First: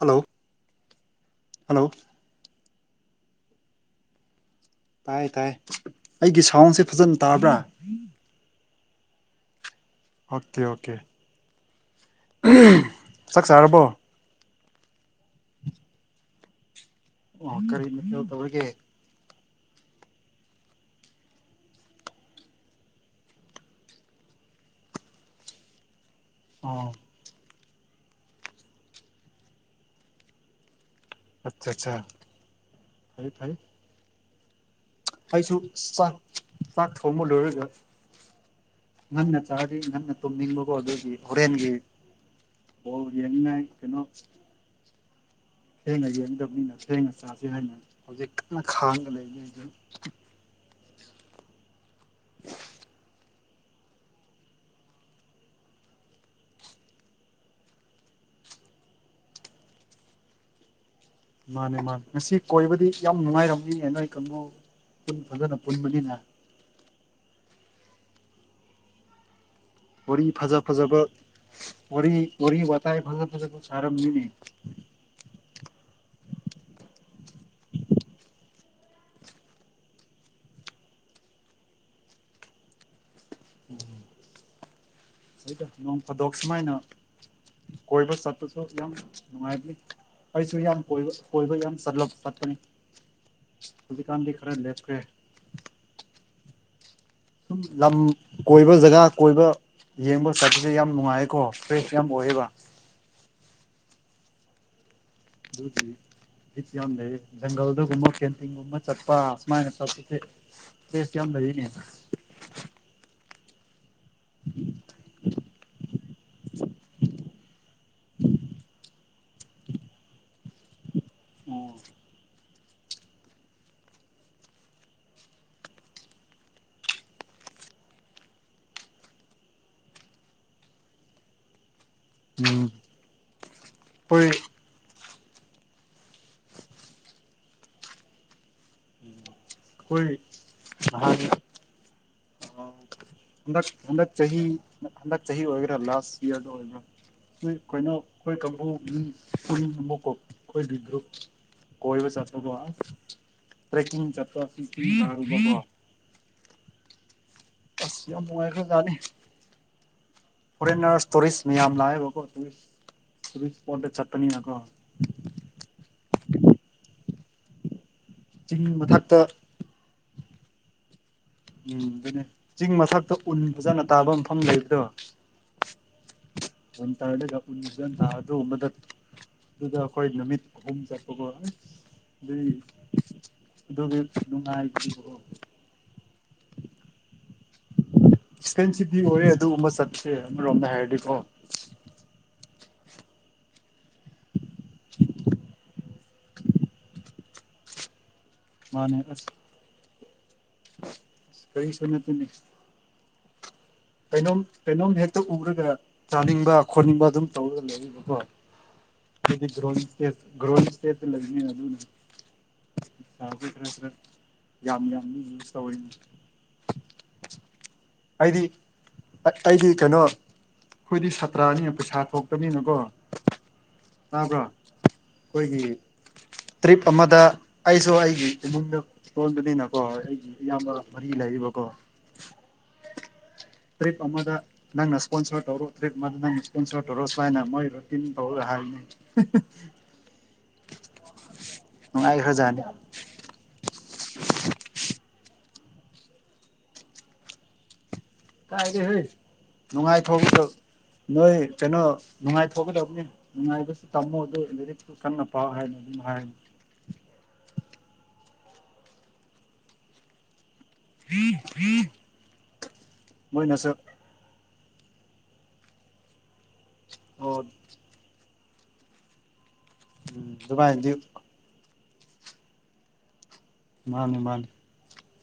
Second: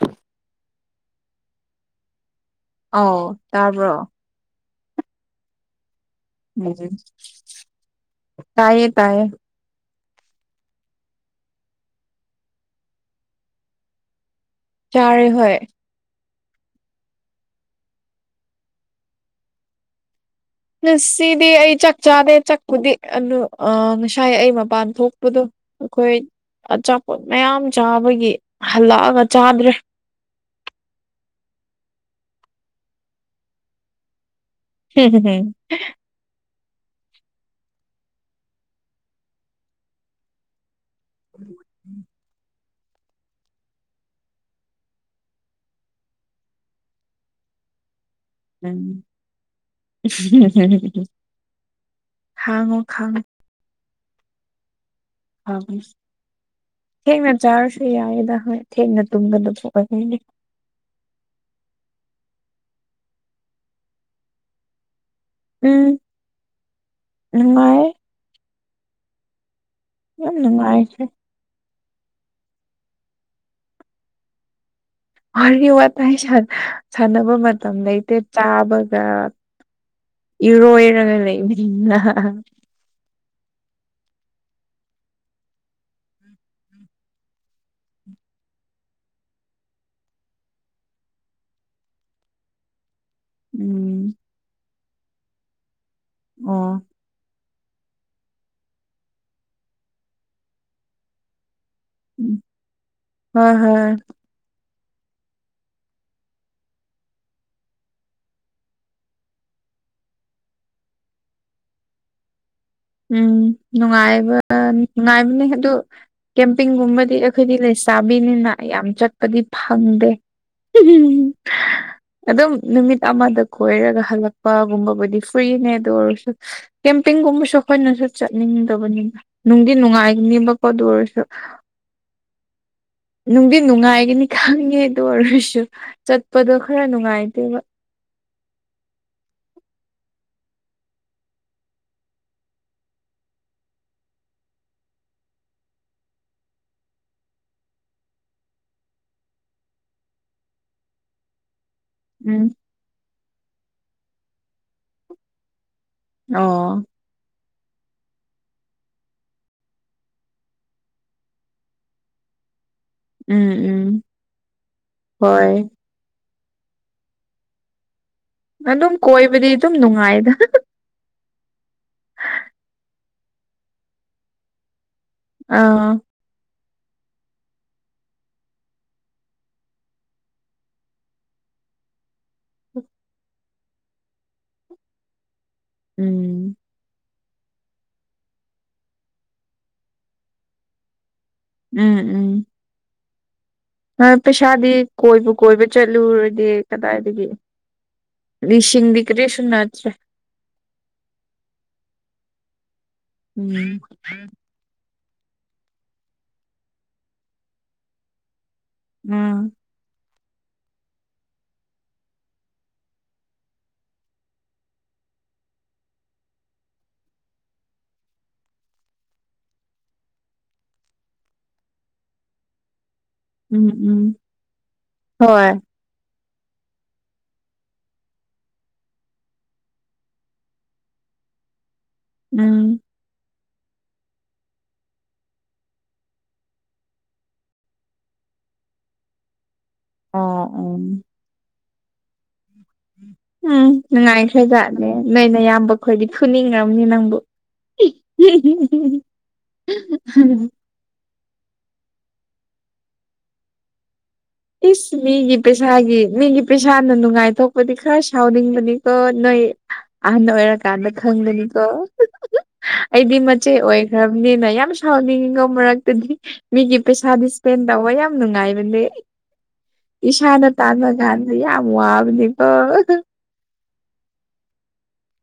hello hello ꯑꯥꯎ ꯇꯥꯔꯕꯣ ꯇꯥꯏ ꯇꯥꯏ ꯑꯩꯒꯤ ꯎꯝ ꯁꯥꯎꯟꯁꯦ ꯐꯖꯅ ꯇꯥꯕ꯭ꯔꯥ ꯇꯥꯏꯌꯦ ꯇꯥꯏꯌꯦ ꯑꯣꯀꯦ ꯑꯣꯀꯦ ꯆꯥꯛ ꯆꯥꯔꯕꯣ ꯇꯥꯔꯦ ꯍꯣꯏ ꯑꯣ ꯀꯔꯤꯅ ꯀ ꯇꯕꯔꯒꯦ ꯁꯤꯗꯤ ꯑꯩ ꯆꯥꯛ ꯆꯥꯗꯦ ꯆꯥꯛꯄꯨꯗꯤ ꯑꯗꯨ ꯑ ꯉꯁꯥꯏ ꯑꯩ ꯃꯄꯥꯟ ꯊꯣꯛꯄꯗꯣ ꯑꯩꯈꯣꯏ ꯑꯣ ꯑꯆꯥꯄꯣꯠ ꯃꯌꯥꯝ ꯆꯥꯕꯒꯤ ꯍꯜꯂꯛꯑꯒ ꯆꯥꯗ꯭ꯔꯦ ꯑꯆꯥ ꯑꯆꯥ ꯍꯥꯏ ꯐ ꯍꯝ ꯍꯝ ꯆꯥꯛ ꯊꯝꯕ ꯂꯔꯒ ꯅꯪ ꯆꯥꯔꯤ ꯅꯪ ꯇꯨꯝꯅꯤꯡꯕꯒꯣ ꯑꯗꯨ ꯍꯣꯔꯦꯟꯒꯤ ꯑꯣꯣ ꯌꯦꯡꯅꯥꯥꯏ ꯀꯩꯅꯣ ꯁꯦꯡꯉ ꯇꯅꯤ ꯁꯦꯡꯉ ꯆꯦ ꯍꯥꯏꯦꯡ ꯈꯥꯉꯣ ꯈꯥꯡꯉꯣ ꯍꯕꯨ ꯊꯦꯡꯅ ꯆꯥꯔꯁꯨ ꯌꯥꯏꯦꯗ ꯍꯣꯏ ꯊꯦꯡꯅ ꯇꯨꯝꯒꯗ ꯊꯣꯛꯑꯣꯏꯅꯦ ꯃꯥꯅꯦ ꯃꯥꯅꯦ ꯉꯁꯤ ꯀꯣꯏꯕꯗꯤ ꯌꯥꯝ ꯅꯨꯡꯉꯥꯏꯔꯝꯃꯤ ꯅꯣꯏ ꯀꯨ ꯄꯨꯟ ꯐꯖꯅ ꯄꯨꯟ ꯃꯔꯤꯅ ꯅꯨꯡꯉꯥꯏ ꯋꯥꯔꯤ ꯐꯖ ꯐꯖꯕ ꯅꯨꯡꯉꯥꯏꯈ꯭ꯔꯦ ꯋꯥꯔꯤ ꯋꯥꯔꯤꯔꯤ ꯋꯥꯇꯥꯏ ꯐꯉ ꯐꯖꯦ ꯁꯔꯃꯤꯅꯤ ꯋꯥꯔꯤ ꯋꯥꯇꯥꯏ ꯁꯥꯟꯅꯕ ꯃꯇꯝ ꯂꯩꯇꯦ ꯆꯥꯕꯒ ꯌꯔꯣ ꯏꯔꯒ ꯂꯩꯕ ꯎꯝ ꯍꯗꯣꯡ ꯐꯥꯗꯣꯛ ꯁꯨꯃꯥꯏꯅ ꯀꯣꯏ ꯐ ꯁꯠꯁꯨ ꯌꯥ ꯅꯨꯡꯉꯥꯏꯗ ꯑꯩꯁꯨ ꯌꯥꯝ ꯀꯣꯏꯕ ꯀꯣꯏꯕ ꯌꯥꯝ ꯆꯠꯂ ꯆꯠꯀꯅꯤ ꯎꯝ ꯍꯧꯖꯤꯛꯀꯥꯟꯗꯤ ꯈꯔ ꯂꯦꯞꯈ꯭ꯔꯦ ꯑꯣ ꯁꯨꯝ ꯂꯝ ꯀꯣꯏꯕ ꯖꯒꯥ ꯀꯣꯏꯕ ꯌꯦꯡꯕ ꯆꯠꯄꯁꯦ ꯌꯥꯝ ꯅꯨꯡꯉꯥꯏꯌꯦꯀꯣ ꯍ ꯍꯝ ꯇ ꯏ ꯖꯪꯜꯗꯨꯒꯨꯝꯕ ꯀꯦꯟꯇꯤꯒꯨꯝꯕ ꯆꯠꯄ ꯍꯥꯁꯃꯥ ꯄ ꯍꯥꯏꯅꯦ ꯎꯝ ꯅꯨꯡꯉꯥꯏꯕ ꯅꯨꯡꯉꯥꯏꯕꯅꯤ ꯍꯦꯛꯇꯣ ꯀꯦꯝꯄꯤꯡꯒꯨꯝꯕꯗꯤ ꯑꯩꯈꯣꯏꯗꯤ ꯂꯩꯁꯥꯕꯤꯅꯤꯅ ꯌꯥꯝ ꯆꯠꯄꯗꯤ ꯐꯪꯗꯦ ꯑꯣ ꯑꯗꯨꯝ ꯅꯨꯃꯤꯠ ꯑꯃꯗ ꯀꯣꯏꯔꯒ ꯍꯜꯂꯛꯄꯒꯨꯝꯕꯕꯨꯗꯤ ꯐ꯭ꯔꯤꯅꯦ ꯑꯗꯨ ꯑꯣꯏꯔꯁꯨ ꯀꯦꯝꯄꯤꯡꯒꯨꯝꯕꯁꯨ ꯑꯩꯈꯣꯏꯅꯁꯨ ꯆꯠꯅꯤꯡꯗꯕꯅꯤꯕ ꯅꯨꯡꯗꯤ ꯅꯨꯡꯉꯥꯏꯅꯦꯕꯀꯣ ꯑꯗꯨ ꯑꯣꯏꯔꯁꯨ ꯎꯝ ꯅꯨꯡꯗꯤ ꯑꯩꯈꯣꯏ ꯅꯨꯡꯉꯥꯏꯒꯅꯤ ꯈꯪꯉꯦ ꯑꯗꯨ ꯑꯣꯏꯔꯁꯨ ꯆꯠꯄꯗꯣ ꯈꯔ ꯅꯨꯡꯉꯥꯏꯇꯦꯕ ꯑꯩꯣꯏ ꯑ ꯍ ꯍ ꯆꯍꯤ ꯍ ꯆꯍꯤ ꯑꯣꯏꯒ ꯂꯥꯁ ꯏꯌꯔ ꯑꯣꯏꯒ ꯅꯣꯏ ꯑꯩꯈꯣꯏꯅꯣ ꯑꯩꯈꯣꯏ ꯀꯥꯡꯕꯨꯀꯣ ꯑꯩꯈꯣꯏꯒꯤ ꯭ꯔꯨꯞ ꯣꯏꯕꯨ ꯎꯝ ꯆꯠꯕ ꯇ꯭ꯔꯦꯛ ꯆꯄ ꯑꯣ ꯀꯁꯤ ꯌꯥꯝ ꯅꯨꯡꯉꯥꯏꯈꯖꯅꯤꯦ ꯐꯣꯔꯔꯁ ꯇꯧꯔꯤꯁ ꯃꯤ ꯌꯥꯝꯝ ꯂꯑꯕ ꯀꯣ ꯎꯝ ꯎꯝ ꯍꯣꯏ ꯆꯤꯡ ꯑꯗꯨꯝ ꯃꯊꯛꯇ ꯀꯣꯏꯕꯗꯤ ꯑꯗꯨꯝ ꯅꯨꯡꯉꯥꯏꯗ ꯎꯝ ꯑꯗꯨꯅꯦ ꯆꯤꯡ ꯃꯊꯛꯇ ꯎꯟ ꯐꯖꯅ ꯇꯥꯕ ꯃꯐꯝ ꯂꯩꯕꯗꯣ ꯑꯥ ꯑꯣꯟ ꯇꯔꯗꯗ ꯑꯣꯗ ꯍꯠꯇ ꯑꯗꯨꯗꯈꯣꯏ ꯂꯝꯃꯤ ꯍꯣꯨꯝ ꯆꯠꯄꯕ ꯑꯗꯨ ꯅꯨꯡꯉꯥꯏꯣ ꯎꯝ ꯑꯦꯛꯄꯦꯟꯁꯤꯚꯇꯤ ꯑꯣꯏꯔꯦ ꯑꯗꯨꯒꯨꯝꯕ ꯆꯠꯁꯦ ꯑꯃꯔꯣꯝꯗ ꯍꯥꯏꯔꯗꯤꯀꯣ ꯎꯝ ꯎꯝ ꯄꯩꯁꯥꯗꯤ ꯀꯣꯏꯕ ꯀꯣꯏꯕ ꯆꯠꯂꯨꯔꯗꯤꯦ ꯀꯗꯥꯏꯗꯒꯤ ꯁꯤꯡꯤꯡꯗꯤ ꯀꯔꯤꯁꯨꯅꯆ꯭ꯔꯦ ꯀꯩ ꯁꯅꯠꯇꯅꯤ ꯎꯝ ꯀꯩꯅꯣꯝ ꯀꯩꯅꯣꯝ ꯍꯦꯛꯇ ꯎꯔꯒ ꯆꯥꯅꯤꯡꯕ ꯈꯣꯠꯅꯤꯡꯕ ꯑꯗꯨꯝ ꯇꯧꯔꯒ ꯂꯩꯔꯤꯕꯀꯣ ꯎꯝ ꯣꯇ꯭ꯔꯣ ꯁꯇꯦ ꯂꯅꯤ ꯑꯗꯨꯅ ꯭ꯔꯦ ꯌꯥꯝ ꯌꯥꯝꯃꯤ ꯌꯨꯁ ꯇꯧꯔꯤꯅꯤ ꯑꯩꯗꯤ ꯑꯩꯗꯤ ꯀꯩꯅꯣ ꯑꯩꯈꯣꯏꯗꯤ ꯁꯥꯇ꯭ꯔꯅꯤꯅ ꯄꯩꯁꯥ ꯊꯣꯛꯇꯅꯤꯅꯀꯣ ꯎꯝ ꯎꯝ ꯍꯣꯏ ꯑꯩꯈꯣꯏꯒꯤ ꯇ꯭ꯔꯤꯞ ꯑꯃꯗ ꯑꯩꯁꯨ ꯑꯩꯒꯤ ꯏꯃꯨꯡꯗ ꯆꯣꯟꯕꯅꯤꯅꯀꯣ ꯑꯩꯒꯤ ꯏꯌꯥꯝꯕ ꯃ ꯂꯕ ꯀꯣ ꯎꯝ ꯇ꯭ꯔꯤꯞ ꯑꯃꯗ ꯅꯪꯅ ꯏꯁꯄꯣꯟꯁꯔ ꯇꯧꯔꯣ ꯇ꯭ꯔꯤꯞ ꯑꯃꯗ ꯅꯪ ꯏꯁꯄꯣꯟꯁꯔ ꯇꯧꯔꯣ ꯁ꯭ꯃꯥꯏꯅ ꯃꯣꯏ ꯔꯨꯇꯤꯟ ꯇ ꯍꯥꯏ ꯑꯥ ꯑ ꯍꯧꯖꯦ ꯎꯝ ꯅꯨꯡꯉꯥꯏꯈ꯭ꯔꯦꯖꯥꯠꯅꯦ ꯅꯣꯏꯅ ꯏꯌꯥꯝꯕ ꯈꯈꯣꯏꯗꯤ ꯐꯨꯅꯤꯡꯈ꯭ꯔꯕꯅꯤ ꯅꯪꯕꯨ ꯀꯥꯏꯔꯦ ꯍꯣꯏ ꯅꯨꯡꯉꯥꯏꯐꯥꯎꯁꯨ ꯅꯣꯏ ꯀꯩꯅꯣ ꯅꯨꯡꯉꯥꯏꯊꯣꯛꯒꯗꯕꯅꯦ ꯅꯨꯡꯉꯥꯏꯕꯁꯨ ꯇꯝꯃꯣ ꯑꯗꯨ ꯂꯥꯏꯔꯤꯛꯁꯨ ꯏꯁ ꯀꯟꯅ ꯃꯤꯒꯤ ꯄꯥꯎ ꯍꯥꯏꯅ ꯑꯗꯨꯝ ꯄꯩꯁꯥꯒꯤ ꯍꯥꯏꯔꯅꯤ ꯃꯤꯒꯤ ꯄꯩꯁꯥꯅ ꯅꯨꯡꯉꯥꯏꯊꯣꯛ ꯄ ꯈꯥ ꯁꯥꯎꯗꯤ ꯃ ꯀꯣ ꯅꯣꯏ ꯑꯍ ꯅ ꯑꯦꯔ ꯀꯥꯟꯗ ꯈꯪꯕꯅꯤꯀꯣ ꯑꯩꯗꯤ ꯃꯆꯦ ꯃꯣꯏꯅꯁꯨ ꯑꯣꯏꯈ꯭ꯔꯕꯅꯤꯅ ꯌꯥꯝ ꯁꯥꯎꯅꯤꯡꯉꯤꯉ ꯃꯔꯛꯇꯗꯤ ꯃꯤꯒꯤ ꯄꯩꯁꯥꯗꯤ ꯑꯣ ꯏꯁꯄꯦꯟ ꯇꯧꯕ ꯌꯥꯝ ꯅꯨꯡꯉꯥꯏꯕꯅꯦ ꯏꯁꯥꯅ ꯑꯗꯨꯃꯥꯏꯅꯗꯤ ꯇꯥꯥꯟꯃꯥꯟꯗ ꯌꯥꯝꯃꯨꯕꯅꯤꯕ ꯃꯥꯅꯤ ꯃꯥꯅꯤ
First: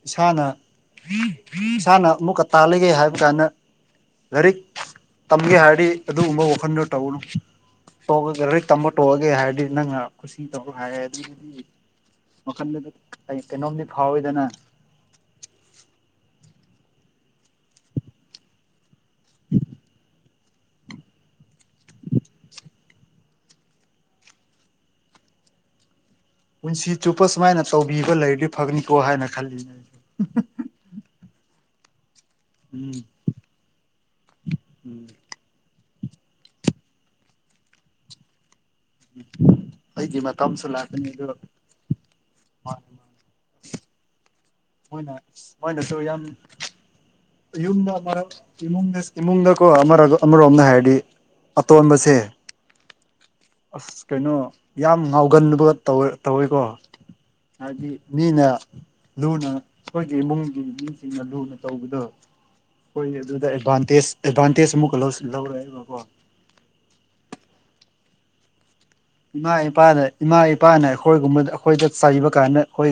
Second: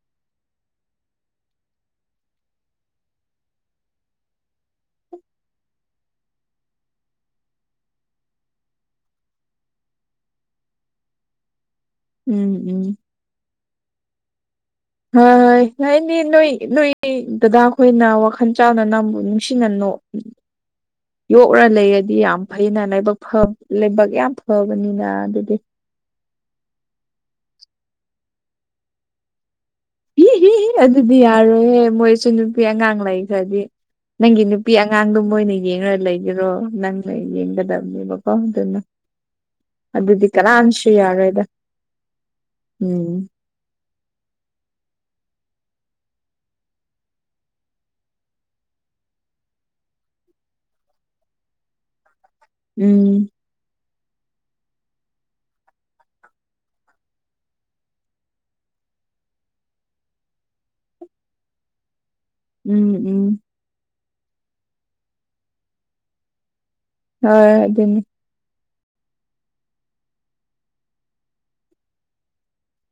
ꯏꯁꯥꯅ ꯏꯁꯥꯅ ꯑꯃꯨꯛꯀ ꯇꯥꯜꯂꯤꯒꯦ ꯍꯥꯏꯕ ꯀꯥꯏꯅ ꯂꯥꯏꯔꯤꯛ ꯇꯝꯒꯦ ꯍꯥꯏꯔꯗꯤ ꯑꯗꯨꯒꯨꯝꯕ ꯋꯥꯈꯜꯗꯣ ꯇꯧꯧꯕꯅꯨ ꯇꯣꯛꯑꯒ ꯂꯦꯛ ꯇꯝꯕ ꯇꯣꯛꯑꯒꯦ ꯍꯥꯏꯔꯗꯤ ꯅꯪꯅ ꯈꯨꯁꯤ ꯇꯧꯔ ꯍꯥꯏꯔꯦ ꯑꯗꯨꯒꯤꯗꯤ ꯎꯝ ꯎꯝ ꯑꯩ ꯀꯩꯅꯣꯝꯗꯤ ꯐꯥꯎꯋꯤꯗꯅ ꯍꯣꯏ ꯍꯣꯏ ꯍꯥꯏꯅꯤ ꯅꯣꯏ ꯅꯣꯏ ꯗꯗꯥ ꯈꯣꯏꯅ ꯋꯥꯈꯜ ꯆꯥꯅ ꯅꯝ ꯅꯨꯡꯁꯤꯅꯅꯣ [inaudible] ꯌꯣꯛꯔ ꯂꯩꯔꯗꯤ ꯌꯥꯝ ꯐꯅ ꯂꯥꯏꯕꯛ ꯂꯥꯏꯕꯛ ꯌꯥꯝ ꯐꯕꯅꯤꯅ ꯑꯗꯨꯗꯤ ꯄꯨꯟꯁꯤ ꯆꯨꯞꯄ ꯁꯨꯃꯥꯏꯅ ꯇꯧꯕꯤꯕ ꯂꯩꯔꯗꯤ ꯐꯒꯅꯤꯀꯣ ꯍꯥꯏꯅ ꯈꯜꯂꯤꯅꯦ ꯏ ꯍ ꯍ ꯑꯗꯨꯗꯤ ꯌꯥꯔꯣ ꯍꯦ ꯃꯣꯏ ꯁ ꯅꯨꯄꯤ ꯎꯝ ꯑꯉꯥꯡ ꯂꯩꯈ꯭ꯔꯗꯤ ꯅꯪꯒꯤ ꯅꯨꯄꯤ ꯎꯝ ꯑꯉꯥꯡꯗꯨ ꯃꯅ ꯌꯦꯡꯉ ꯂꯩꯒꯔꯣ ꯅꯪꯅ ꯌꯦꯡꯒꯗꯕꯅꯦꯕꯀꯣ ꯑꯗꯨꯅ ꯑꯩꯒꯤ ꯑꯗꯨꯗꯤ ꯃꯇꯝꯁꯨ ꯀꯅꯥꯁꯨ ꯂꯥꯛꯀꯅꯤ ꯑꯗꯨꯒ ꯌꯥꯔꯣꯏꯗ ꯎꯝ ꯍꯣꯏꯅ ꯃꯣꯏꯅꯁꯨ ꯌꯥꯝ ꯌꯨꯝꯗꯃꯨꯡꯗ ꯀꯣ ꯑꯃ ꯑꯃꯔꯣꯝꯗ ꯍꯥꯏꯔꯗꯤ ꯑꯇꯣꯟꯕꯁꯦ ꯎꯝ ꯑꯁ ꯀꯩꯅꯣ ꯌꯥꯝ ꯉꯥꯎꯒꯟꯕ ꯇꯧ ꯇꯧꯋꯦꯀꯣ ꯍꯥꯏꯗꯤ ꯃꯤꯅ ꯂꯨꯅ ꯑꯩꯈꯣꯏꯒꯤ ꯏꯃꯨꯡꯒꯤ ꯃꯤꯁꯤꯡꯅ ꯂꯨꯅ ꯇꯧꯕꯗꯣ ꯎꯝ ꯍꯣꯏ ꯎꯝ ꯑꯗꯨꯗ ꯑꯦꯗꯚꯥꯟꯇꯦꯖ ꯑꯦꯗꯚꯥꯟꯇꯦꯖ ꯑꯃꯨꯛꯀ ꯂꯧꯔꯑꯦꯕꯀꯣ ꯍꯣꯏ ꯑꯗꯨ ꯑꯗꯨꯅꯤ ꯏꯃꯥ ꯏꯄꯥꯅ ꯏꯃꯥ ꯏꯄꯥꯅ ꯑꯩꯈꯣꯏꯒꯨꯝꯕꯗ ꯑꯩꯈꯣꯏꯗ ꯆꯩꯕ ꯀꯥꯟꯗ ꯑꯩꯈꯣꯏ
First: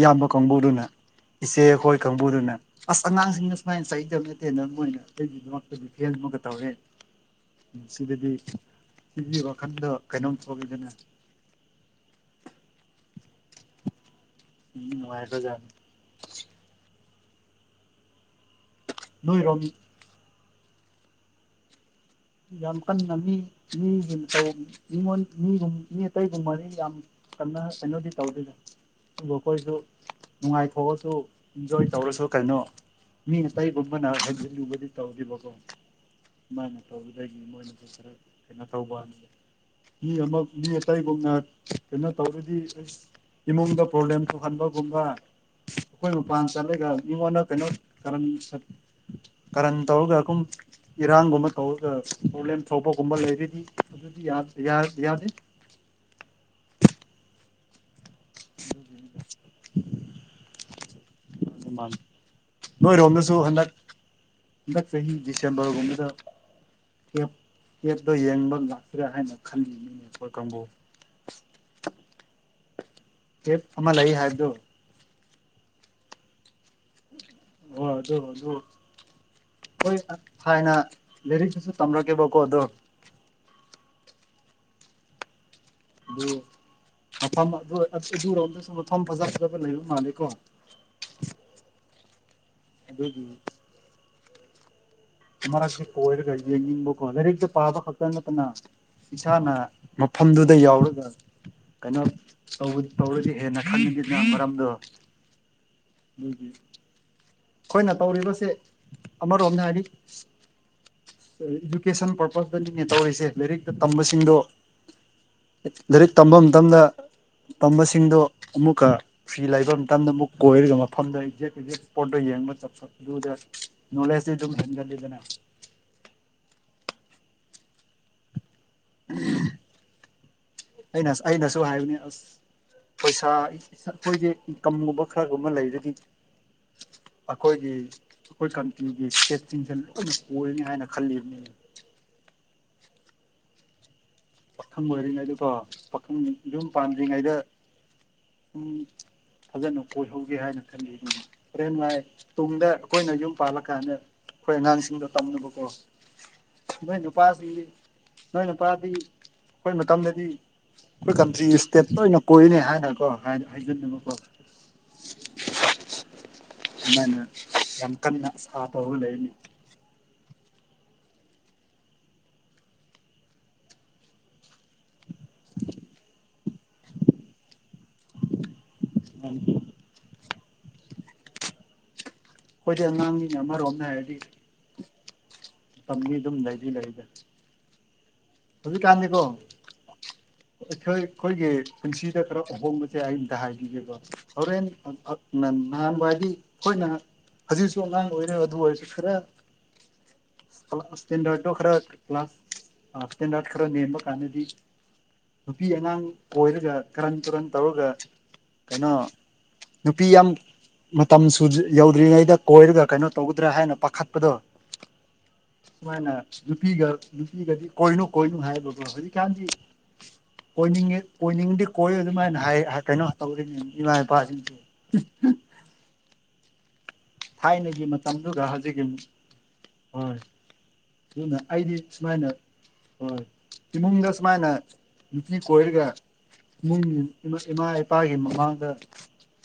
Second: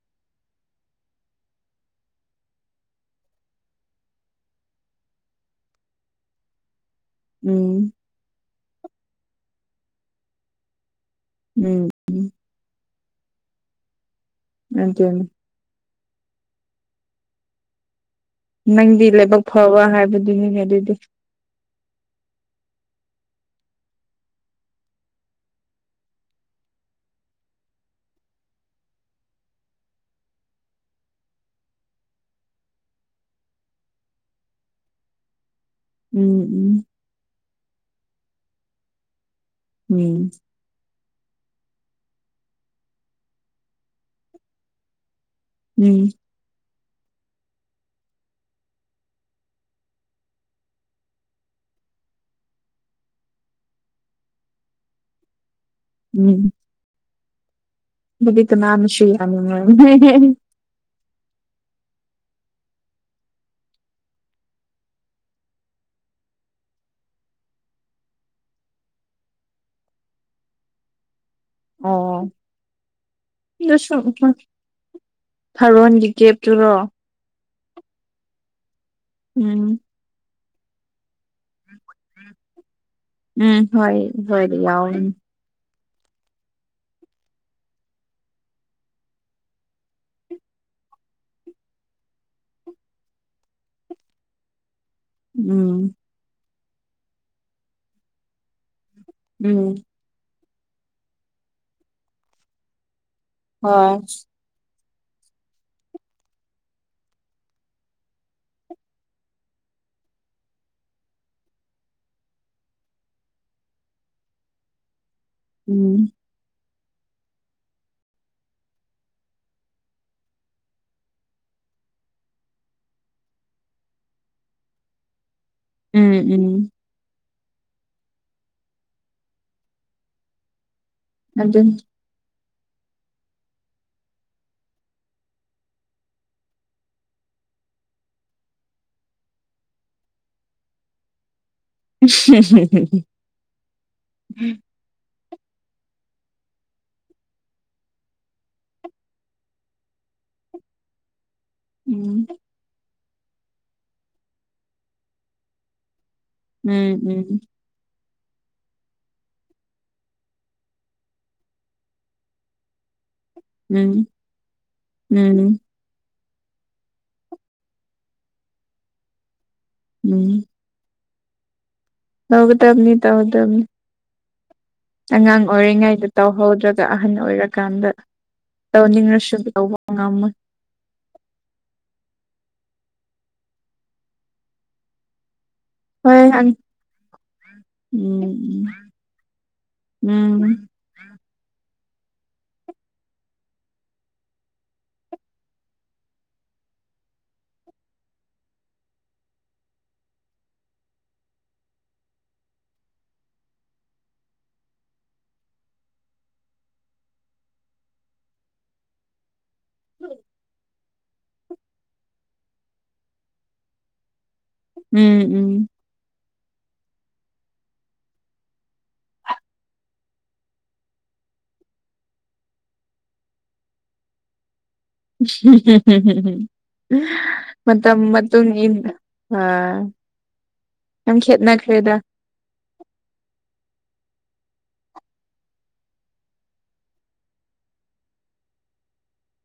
ꯏꯌꯥꯝꯕ ꯀꯥꯡꯕꯨꯗꯨꯅꯦ ꯏꯆꯦꯈꯣꯏ ꯀꯥꯡꯕꯨꯗꯨꯅ ꯑꯁ ꯑꯉꯥꯡꯁꯤꯡꯅ ꯁꯨꯃꯥꯏꯅ ꯆꯥꯗꯕ ꯅꯠꯇꯦ ꯅꯣꯏꯅ ꯑꯩꯒꯤꯗꯃꯛꯇꯗꯤ ꯑꯃꯒ ꯇꯧꯔꯦ ꯎꯝ ꯁꯤ ꯁꯤ ꯋꯥꯈꯗ ꯀꯩꯅꯣꯡ ꯊꯒꯗꯅ ꯎꯝ ꯎꯝ ꯎꯝ ꯑꯗꯨꯅꯤ ꯋꯥꯏꯔꯖ ꯅꯪꯗꯤ ꯂꯥꯏꯕꯛ ꯅꯣꯏꯔꯣꯝ ꯐꯕ ꯍꯥꯏꯕꯗꯨꯅꯤꯅꯦ ꯑꯗꯨꯗꯤ ꯌꯥꯝ ꯀꯟꯅ ꯃꯤꯉꯣꯟ ꯃꯤꯒꯨꯝ ꯃꯤ ꯑꯇꯩꯒꯨꯝ ꯃꯅꯤ ꯌꯥꯝ ꯀꯅ ꯑꯦꯩꯅꯣꯗꯤ ꯇꯧꯗꯗ ꯑꯗꯨ ꯑꯩꯈꯣꯏꯁꯨ ꯅꯨꯡꯉꯥꯏꯊꯣꯛꯑꯁꯨ ꯏꯟꯖꯣꯏ ꯇꯧꯔꯁꯨ ꯀꯩꯅꯣ ꯃꯤ ꯑꯝꯕꯅꯥ ꯎꯕꯗꯤ ꯇꯧꯗꯤꯒꯣ ꯎꯝ ꯎꯝ ꯑꯩꯒꯤ ꯃꯣꯏꯅꯁꯨ ꯈꯔ ꯀꯩꯅꯣ ꯇꯧꯕ ꯃꯤ ꯎꯝ ꯑꯃ ꯑꯇꯩꯒꯨꯝꯅ ꯀꯩꯅꯣ ꯇꯧꯔꯗꯤ ꯑꯩ ꯏꯃꯨꯡꯗ ꯄ꯭ꯔꯣꯕ꯭ꯂꯦꯝ ꯊꯣꯛꯧꯍꯟꯕꯒꯨꯝꯕ ꯎꯝ ꯑꯩꯈꯣꯏ ꯃꯄꯥꯟ ꯆꯠꯂꯒ ꯃꯤꯉꯣꯟꯗ ꯀꯩꯅꯣ ꯀ ꯀꯔꯟ ꯇꯧꯔꯒꯀꯨꯝ ꯏꯔꯥꯡꯒꯨꯝꯕ ꯄ꯭ꯔꯣꯕ꯭ꯂꯦꯝ ꯇꯧꯕꯒꯨꯝꯕ ꯂꯩꯔꯗꯤ ꯑꯗꯨꯗꯤ ꯌꯥꯗꯦ ꯃ ꯀꯅꯥꯝ ꯁꯤꯌꯥꯅꯤ ꯃ ꯃꯥ ꯅꯣꯏꯔꯣꯝꯗꯁꯨ ꯍꯟꯗꯛ ꯆꯍꯤ ꯆꯍꯤ ꯗꯤꯁꯦꯝꯕꯔꯒꯨꯝꯕꯗ ꯑꯦꯞ ꯑꯦꯞꯇꯣ ꯌꯦꯡꯕ ꯂꯥꯛꯇ꯭ꯔꯦ ꯍꯥꯏꯅ ꯈꯜꯂꯤ ꯃꯤ ꯑꯩꯈꯣꯏ ꯀꯥꯡꯕꯨ ꯑꯣ ꯀꯦꯞ ꯑꯃ ꯂꯩ ꯍꯥꯏꯕꯗꯣ ꯐꯥꯔꯣꯟꯒꯤ ꯀꯦꯞꯇꯨꯔꯣ ꯑꯣ ꯍꯧ ꯍꯧ ꯎꯝ ꯍꯥꯏꯅ ꯂꯩꯦꯔꯤꯁꯤꯁꯨ ꯇꯝꯂꯛꯒꯦꯕꯀꯣ ꯑꯗꯣ ꯎꯝ ꯍꯣꯏ ꯍꯣꯏꯗꯤ ꯌꯥꯎ ꯑꯗꯨ ꯨꯔꯣ ꯑꯝꯗ ꯁꯨꯝꯝ ꯐꯖ꯭ꯔꯕ ꯂꯩꯕ ꯃꯥꯜꯂꯦꯀꯣ ꯑꯗꯨ ꯎ ꯔ ꯎꯝ ꯀꯔꯒꯣꯖꯔꯛꯇ ꯄꯥꯕ ꯈꯛꯇꯪ ꯅꯠꯇꯅ ꯏꯁꯥꯅ ꯎꯝ ꯃꯐꯝꯗꯨꯗ ꯌꯥꯎꯔꯒ ꯀꯩꯅꯣ ꯇꯧꯕ ꯧꯗꯤꯦꯟꯅ ꯍꯣꯏ ꯈꯟꯗꯅ ꯃꯔꯔꯝꯗ ꯑꯩꯈꯣꯏꯅ ꯇꯧꯔꯤꯕꯁꯦ ꯑꯃꯔꯣꯝꯗ ꯍꯥꯏꯔꯤ ꯏꯗꯨꯀꯦꯁꯟ ꯄꯔꯄꯁꯇꯅꯤꯉ ꯇꯧꯔꯤꯁꯦ ꯂꯥꯏꯔꯤꯛꯇ ꯇꯝꯕꯁꯤꯡꯗꯣ ꯎꯝ ꯂꯥꯏꯔꯤꯛ ꯇꯝꯕ ꯃꯇꯝꯗ ꯇꯝꯕꯁꯤꯡꯗꯣ ꯑꯃꯨꯛꯀ ꯐꯤ ꯂꯩꯕ ꯃꯇꯝꯗ ꯑꯃꯨꯛ ꯀꯣꯏꯔꯒ ꯃꯐꯝꯗ ꯑꯦꯛꯖꯦꯛ ꯑꯦꯛꯖꯦꯛ ꯄꯣꯠꯇꯣ ꯌꯦꯡꯕ ꯆꯠꯄ ꯑꯗꯨꯗ ꯅꯣꯂꯦꯖꯇꯤ ꯑꯗꯨꯝ ꯍꯦꯟꯒꯜꯂꯤꯗꯅ ꯎꯝ ꯎꯝ ꯑꯩꯅ ꯑꯩꯅꯁꯨ ꯑꯗꯨꯅꯤ ꯍꯥꯏꯌꯨꯅꯦ ꯑꯁ ꯄꯩꯁꯥ ꯑꯩꯈꯣꯏꯁꯦ ꯏꯟꯀꯝꯒꯨꯝꯕ ꯈꯔꯒꯨꯝꯕ ꯂꯩꯔꯗꯤ ꯑꯩꯈꯣꯏꯒꯤ ꯑꯩꯈꯣꯏ ꯀꯝꯄꯅꯤꯒꯤ ꯁꯦꯞꯁꯤꯡꯁꯦ ꯂꯣꯏꯅ ꯑꯣꯏꯅꯤ ꯍꯥꯏꯅ ꯈꯜꯂꯤꯕꯅꯤ ꯝ ꯄꯥꯈꯪ ꯑꯣꯏꯔꯤꯉꯩꯗꯀꯣ ꯄꯥꯈꯪ ꯌꯨꯝ ꯄꯥꯟꯗ꯭ꯔꯤꯉꯩꯗ ꯎꯝ ꯐꯖꯅ ꯀꯣꯏꯍꯧꯒꯦ ꯍꯥꯏꯅ ꯈꯜꯂꯤ ꯑꯗꯨ ꯐꯔꯦꯟ ꯅꯨꯡꯉꯥꯏ ꯎꯝ ꯇꯨꯡꯗ ꯑꯩꯈꯣꯏꯅ ꯌꯨꯝ ꯄꯥꯜꯂꯀꯥꯟꯗ ꯑꯩꯈꯣꯏ ꯑꯉꯥꯡꯁꯤꯡꯗꯣ ꯇꯝꯅꯕꯀꯣ ꯅꯣꯏ ꯎꯝ ꯎꯝ ꯅꯨꯄꯥꯗ ꯅꯣꯏꯅꯄꯥꯗꯤ ꯑꯩꯈꯣꯏ ꯃꯇꯝꯗꯗꯤ ꯑꯩꯈꯣꯏ ꯀꯟꯇ꯭ꯔꯤ ꯏꯁꯇꯦꯠ ꯑꯣꯏꯅ ꯀꯣꯏꯔꯤꯅꯦ ꯍꯥꯏꯅꯀꯣ ꯍꯥꯏꯖꯠ ꯅꯃꯜ ꯎꯝ ꯋꯥ ꯎꯝ ꯑꯅ ꯌꯥꯝꯀꯅ ꯑ ꯇꯂꯅꯤ ꯎꯝ ꯍꯧꯒꯗꯕꯅꯤ ꯇꯒꯗꯕꯅꯤ ꯑꯉꯥꯡ ꯑꯣꯏꯔꯤꯉꯩꯗ ꯇꯧꯍꯧꯗ꯭ꯔꯒ ꯑꯍꯟ ꯑꯣꯏꯔꯀꯥꯟꯗ ꯇ ꯅꯤꯡꯅꯁꯨ ꯇꯧꯕ ꯉꯝꯃꯣꯏ ꯑꯩꯣꯏꯗꯤ ꯑꯉꯥꯡꯒꯤ ꯑꯃꯔꯣꯝꯗ ꯍꯥꯏꯔꯗꯤ ꯃꯇꯝꯗꯤ ꯍꯣꯏ ꯑꯗꯨꯝ ꯂꯩꯗꯤ ꯂꯩꯗ ꯎꯝ ꯍꯧꯖꯤꯛꯀꯥꯟꯗꯤꯀꯣ ꯎꯝ ꯈꯈꯣꯏꯒꯤ ꯄꯨꯟꯁꯤꯗ ꯈꯔ ꯑꯍꯣꯡꯕꯁꯦ ꯑꯩꯝꯗ ꯍꯥꯏꯕꯤꯒꯦꯀꯣ ꯍꯣꯔꯦꯟ ꯅꯍꯥꯟꯕ ꯍꯥꯏꯗꯤ ꯍꯣꯏ ꯅꯍ ꯍꯧꯖꯤꯛꯁꯨ ꯑꯉꯥꯡ ꯑꯣꯏꯔꯣ ꯑꯗꯨ ꯑꯣꯏꯔꯁꯨ ꯐꯔꯦ ꯀ ꯀ꯭ꯂ ꯁꯦꯟꯔ ꯇ ꯈꯔ ꯀ ꯀ꯭ꯂꯥꯁ ꯑ ꯇ ꯅꯠꯇ ꯈꯔꯣ ꯅꯅꯤꯃꯀꯥꯟꯅꯦꯗꯤ ꯅꯨꯄꯤ ꯑꯉꯥꯡ ꯀꯣꯏꯔꯒ ꯀꯔꯟ ꯀꯔꯟ ꯇꯧꯔꯒ ꯀꯩꯅꯣ ꯅꯨꯄꯤ ꯌꯥꯝ ꯃꯇꯝ ꯁꯨ ꯌꯧꯗ꯭ꯔꯤꯉꯩꯗ ꯀꯣꯏꯔꯒ ꯀꯩꯅꯣ ꯇꯧꯒꯗ꯭ꯔꯥ ꯍꯥꯏꯅ ꯄꯥꯈꯠꯄꯗꯣ ꯎꯝ ꯎꯝ ꯁꯨꯃꯥꯏꯅ ꯅꯨꯄꯤꯒ ꯅꯨꯄꯤꯒꯗꯤ ꯀꯣꯏꯅꯨ ꯀꯣꯏꯅꯨ ꯍꯥꯏ ꯂꯕ ꯍꯧꯖꯤꯗꯤ ꯀꯥꯟ ꯑꯣꯏꯅꯤꯡꯉꯤ ꯑꯣꯏꯣꯏꯅꯤꯡꯗꯤ ꯀꯣꯏ ꯑꯗꯨꯃꯥꯏꯅ ꯍꯥꯏ ꯀꯩꯅꯣ ꯇꯧꯔꯤꯅꯤ ꯏꯃꯥ ꯏꯄꯥꯁꯤꯡꯁ ꯍ ꯍ ꯃ ꯊꯥꯏꯅꯒꯤ ꯃ ꯃꯇꯝꯗꯨꯒ ꯏꯟ ꯍꯧꯖꯤꯛꯀꯤ ꯍꯥ ꯍꯣꯏ ꯑꯗꯨꯅ ꯑꯩꯗꯤ ꯁꯨꯃꯥꯏꯅ ꯍꯣꯏ ꯏꯃꯨꯡꯗ ꯃꯅ ꯏꯅꯤ ꯀꯣꯏꯒ ꯏꯃꯨꯡꯒꯤ ꯏꯃꯥ ꯏꯄꯥꯒꯤ ꯃꯃꯥꯡꯗ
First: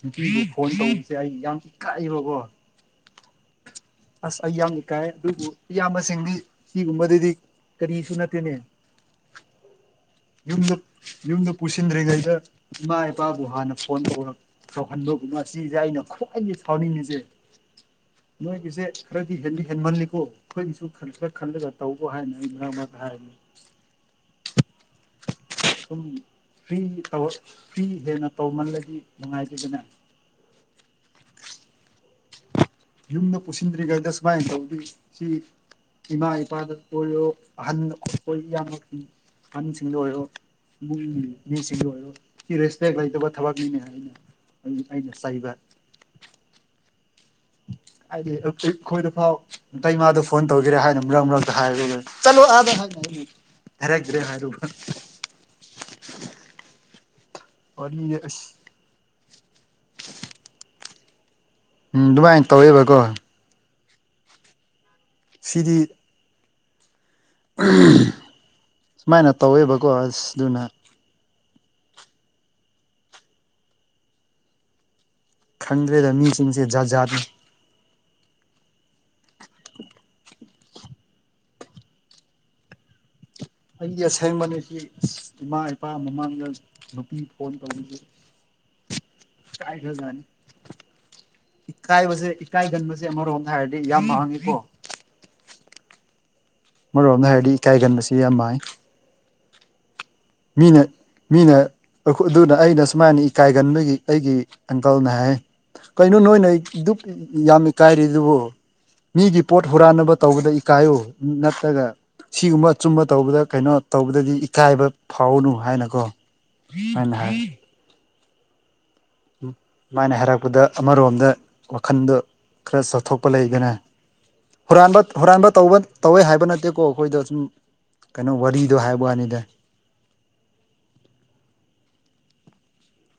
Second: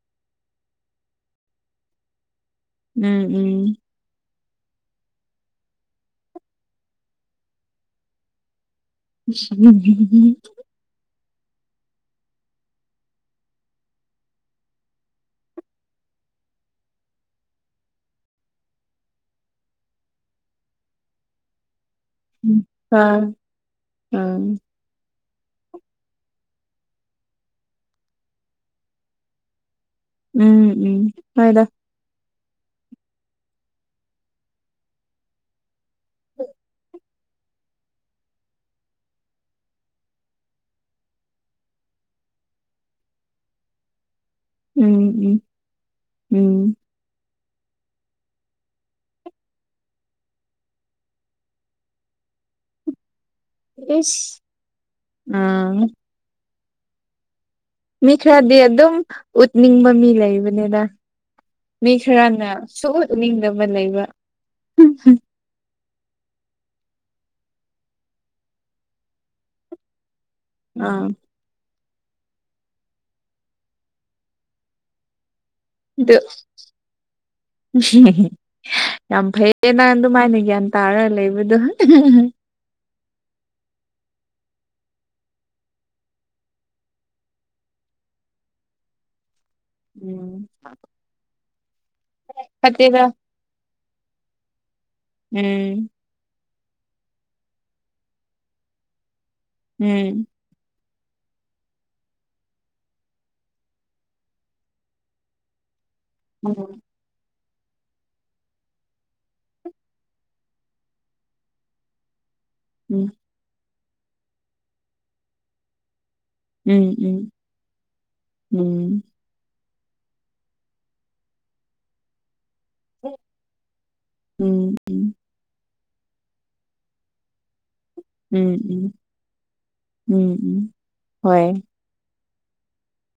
ꯅꯨꯡꯇ ꯐꯣꯟ ꯇꯧꯁꯦ ꯑꯩ ꯌꯥꯝ ꯀꯤꯛ ꯀꯥꯏꯏꯕꯕꯣ ꯎꯝ ꯎꯝ ꯑꯁ ꯑꯩ ꯌꯥꯝꯅ ꯀꯥꯏ ꯑꯗꯨꯕꯨ ꯏꯌꯥꯝꯕꯁꯤꯡꯗꯤ ꯁꯤꯒꯨꯝꯕꯗꯗꯤ ꯀꯔꯤꯁꯨ ꯅꯠꯇꯦꯅꯦ ꯎ ꯎꯝ ꯌꯨꯝ ꯌꯨꯝꯗ ꯄꯨꯁꯤꯟꯗ꯭ꯔꯤꯉꯩꯗ ꯏꯃꯥ ꯏꯄꯥꯕꯨ ꯍꯥꯟꯅ ꯐꯣꯟ ꯇꯧꯔ ꯇꯧꯍꯟꯕꯕꯨ ꯉꯁꯤꯁꯦ ꯑꯩꯅ ꯁꯋꯥꯥꯏ ꯐꯥꯎꯅꯤꯅꯤꯖꯦ ꯅꯣꯏꯒꯤꯁꯦ ꯈꯔꯗꯤ ꯍꯦꯟꯗꯤ ꯍꯦꯟꯃꯜꯂꯤꯀꯣ ꯑꯩꯈꯣꯏꯒꯤꯁꯨ ꯈꯔ ꯈꯟꯕꯖꯠ ꯇꯧꯕ ꯍꯥꯏꯅ ꯑꯩ ꯃꯔꯝ ꯃꯔꯛꯇ ꯑ ꯍꯥꯏꯔꯝꯃꯤ ꯎꯝ ꯁꯨꯝ ꯐ꯭ꯔꯤ ꯐ꯭ꯔꯤ ꯍꯦꯟꯅ ꯇꯧꯃꯜꯂꯗꯤ ꯅꯨꯡꯉꯥꯏꯖꯗꯅꯦ ꯎꯝ ꯎꯝ ꯍꯣꯏꯗ ꯌꯨꯝꯗ ꯄꯨꯁꯤꯟꯗ꯭ꯔꯤꯉꯩꯗ ꯁꯨꯃꯥꯏꯅ ꯇꯧꯗꯤ ꯁꯤ ꯏꯃꯥ ꯏꯄꯥꯗ ꯀꯣꯏꯔꯣ ꯑꯍꯟ ꯑꯣꯏꯣꯏ ꯏꯅ ꯑꯍꯟꯁꯤꯡꯗ ꯑꯣꯏꯔꯣ ꯎ ꯃꯤ ꯁꯤꯒꯣ ꯔꯦꯁꯄꯦꯦꯛ ꯂꯩ ꯊꯕ ꯃꯤꯅꯦ ꯍꯥꯏ ꯎꯝ ꯎꯝ ꯎꯝ ꯎ ꯍꯥꯏꯗꯤ ꯑꯩꯈꯣꯏꯗ ꯐꯥꯎ ꯑ ꯏ ꯃꯥꯗ ꯐꯣꯟ ꯇꯧꯒꯦꯔꯦ ꯍꯥꯏꯅ ꯃꯔꯛ ꯃꯔꯛꯇ ꯍꯥꯏꯔꯠꯂ ꯑꯥ ꯍꯥꯏ ꯏꯁ ꯍꯔ ꯭ꯔꯦ ꯍꯥꯏꯕꯔ ꯑꯥ ꯃꯤ ꯈꯔꯗꯤ ꯑꯗꯨꯝ ꯎꯠꯅꯤꯡꯕ ꯃꯤ ꯂꯩꯕꯅꯤꯗ ꯃꯤ ꯎꯝ ꯑꯗꯨꯃꯥꯏꯅ ꯈꯔꯅ ꯇꯧꯋꯦꯕꯀꯣ ꯁꯣꯛꯠꯅꯤꯡꯗꯕ ꯂꯩꯕ ꯁꯤꯔꯤ ꯁꯨꯃꯥꯏꯅ ꯇꯧꯋꯦꯕꯀꯣ ꯑꯁ ꯑꯗꯨꯅ ꯑꯥ ꯈꯪꯗ꯭ꯔꯦꯗ ꯃꯤꯁꯤꯡꯁꯦ ꯖꯥꯠ ꯖꯥꯠꯅꯤ ꯎꯝ ꯌꯥꯝ ꯐꯩꯌꯦ ꯅꯪ ꯑꯗꯨꯃꯥꯏꯅ ꯒ꯭ꯌꯥꯟ ꯇꯥꯔꯒ ꯂꯩꯕꯗꯣ ꯑꯩꯒꯤ ꯑꯁꯦꯡꯕꯅꯤꯁꯤ ꯏꯃꯥ ꯏꯄꯥ ꯃꯃꯥꯡꯗ ꯅꯨꯄꯤ ꯐꯣꯟꯕꯅꯤꯁꯦ [inaudible] ꯎꯝ ꯏꯀꯥꯏꯕꯁꯦ ꯐꯠꯇꯦꯗ ꯏꯀꯥꯏꯒꯟꯕꯁꯦ ꯑꯃꯔꯣꯝꯗ ꯍꯥꯏꯔꯗꯤ ꯌꯥꯝ ꯍꯥꯡꯉꯤꯀꯣ ꯎꯝ ꯑꯃꯣꯝꯗ ꯍꯥꯏꯔꯗꯤ ꯏꯀꯥꯏꯒꯟꯕꯁꯤ ꯌꯥꯝ ꯃꯥꯏ ꯎꯝ ꯃꯤꯅ ꯃꯤꯅ ꯑꯗꯨꯅ ꯑꯩꯅ ꯁꯨꯃꯥꯏꯅ ꯏꯀꯥꯏꯒꯟꯕꯒꯤ ꯑꯩꯒꯤ ꯑꯪꯀꯜꯅ ꯍꯥꯏ ꯀꯩꯅꯣ ꯅꯣꯏ ꯅ ꯎꯝ ꯗꯨ ꯌꯥꯝ ꯏꯀꯥꯏꯔꯤ ꯑꯗꯨꯕꯨ ꯃꯤꯒꯤ ꯄꯣꯠ ꯍꯨꯔꯥꯟꯅꯕ ꯇꯧꯕꯗ ꯏꯀꯥꯏꯌꯨ ꯅꯠꯇ꯭ꯔꯒ ꯁꯤꯒꯨꯝꯕ ꯑꯆꯨꯝꯕ ꯇꯧꯕꯗ ꯀꯩꯅꯣ ꯇꯧꯕꯗꯗꯤ ꯏꯀꯥꯏꯕ ꯐꯥꯎꯅꯨ ꯍꯥꯏꯅꯀꯣ ꯍ ꯎꯝ ꯎꯝ ꯃꯥꯥꯏꯅ ꯍꯥꯏꯔꯛꯄꯗ ꯑꯃꯔꯣꯝꯗ ꯋꯥꯈꯜꯗꯣ ꯈꯔ ꯆꯠꯊꯣꯛꯄ ꯂꯩꯗꯅ ꯎꯝ ꯎꯝ ꯎꯝ ꯍꯨꯔꯥꯟꯕ ꯍꯨꯔꯥꯟꯕ ꯇꯧꯕ ꯇꯧꯋꯦ ꯍꯥꯏꯕ ꯅꯠꯇꯦꯀꯣ ꯑꯩꯈꯣꯏꯗ ꯁꯨꯝ ꯀꯩꯅꯣ ꯎꯝ ꯋꯥꯔꯤꯗꯣ ꯎꯝ ꯍꯥꯏꯕ ꯋꯥꯅꯤꯗ ꯎꯝ ꯍꯣꯏ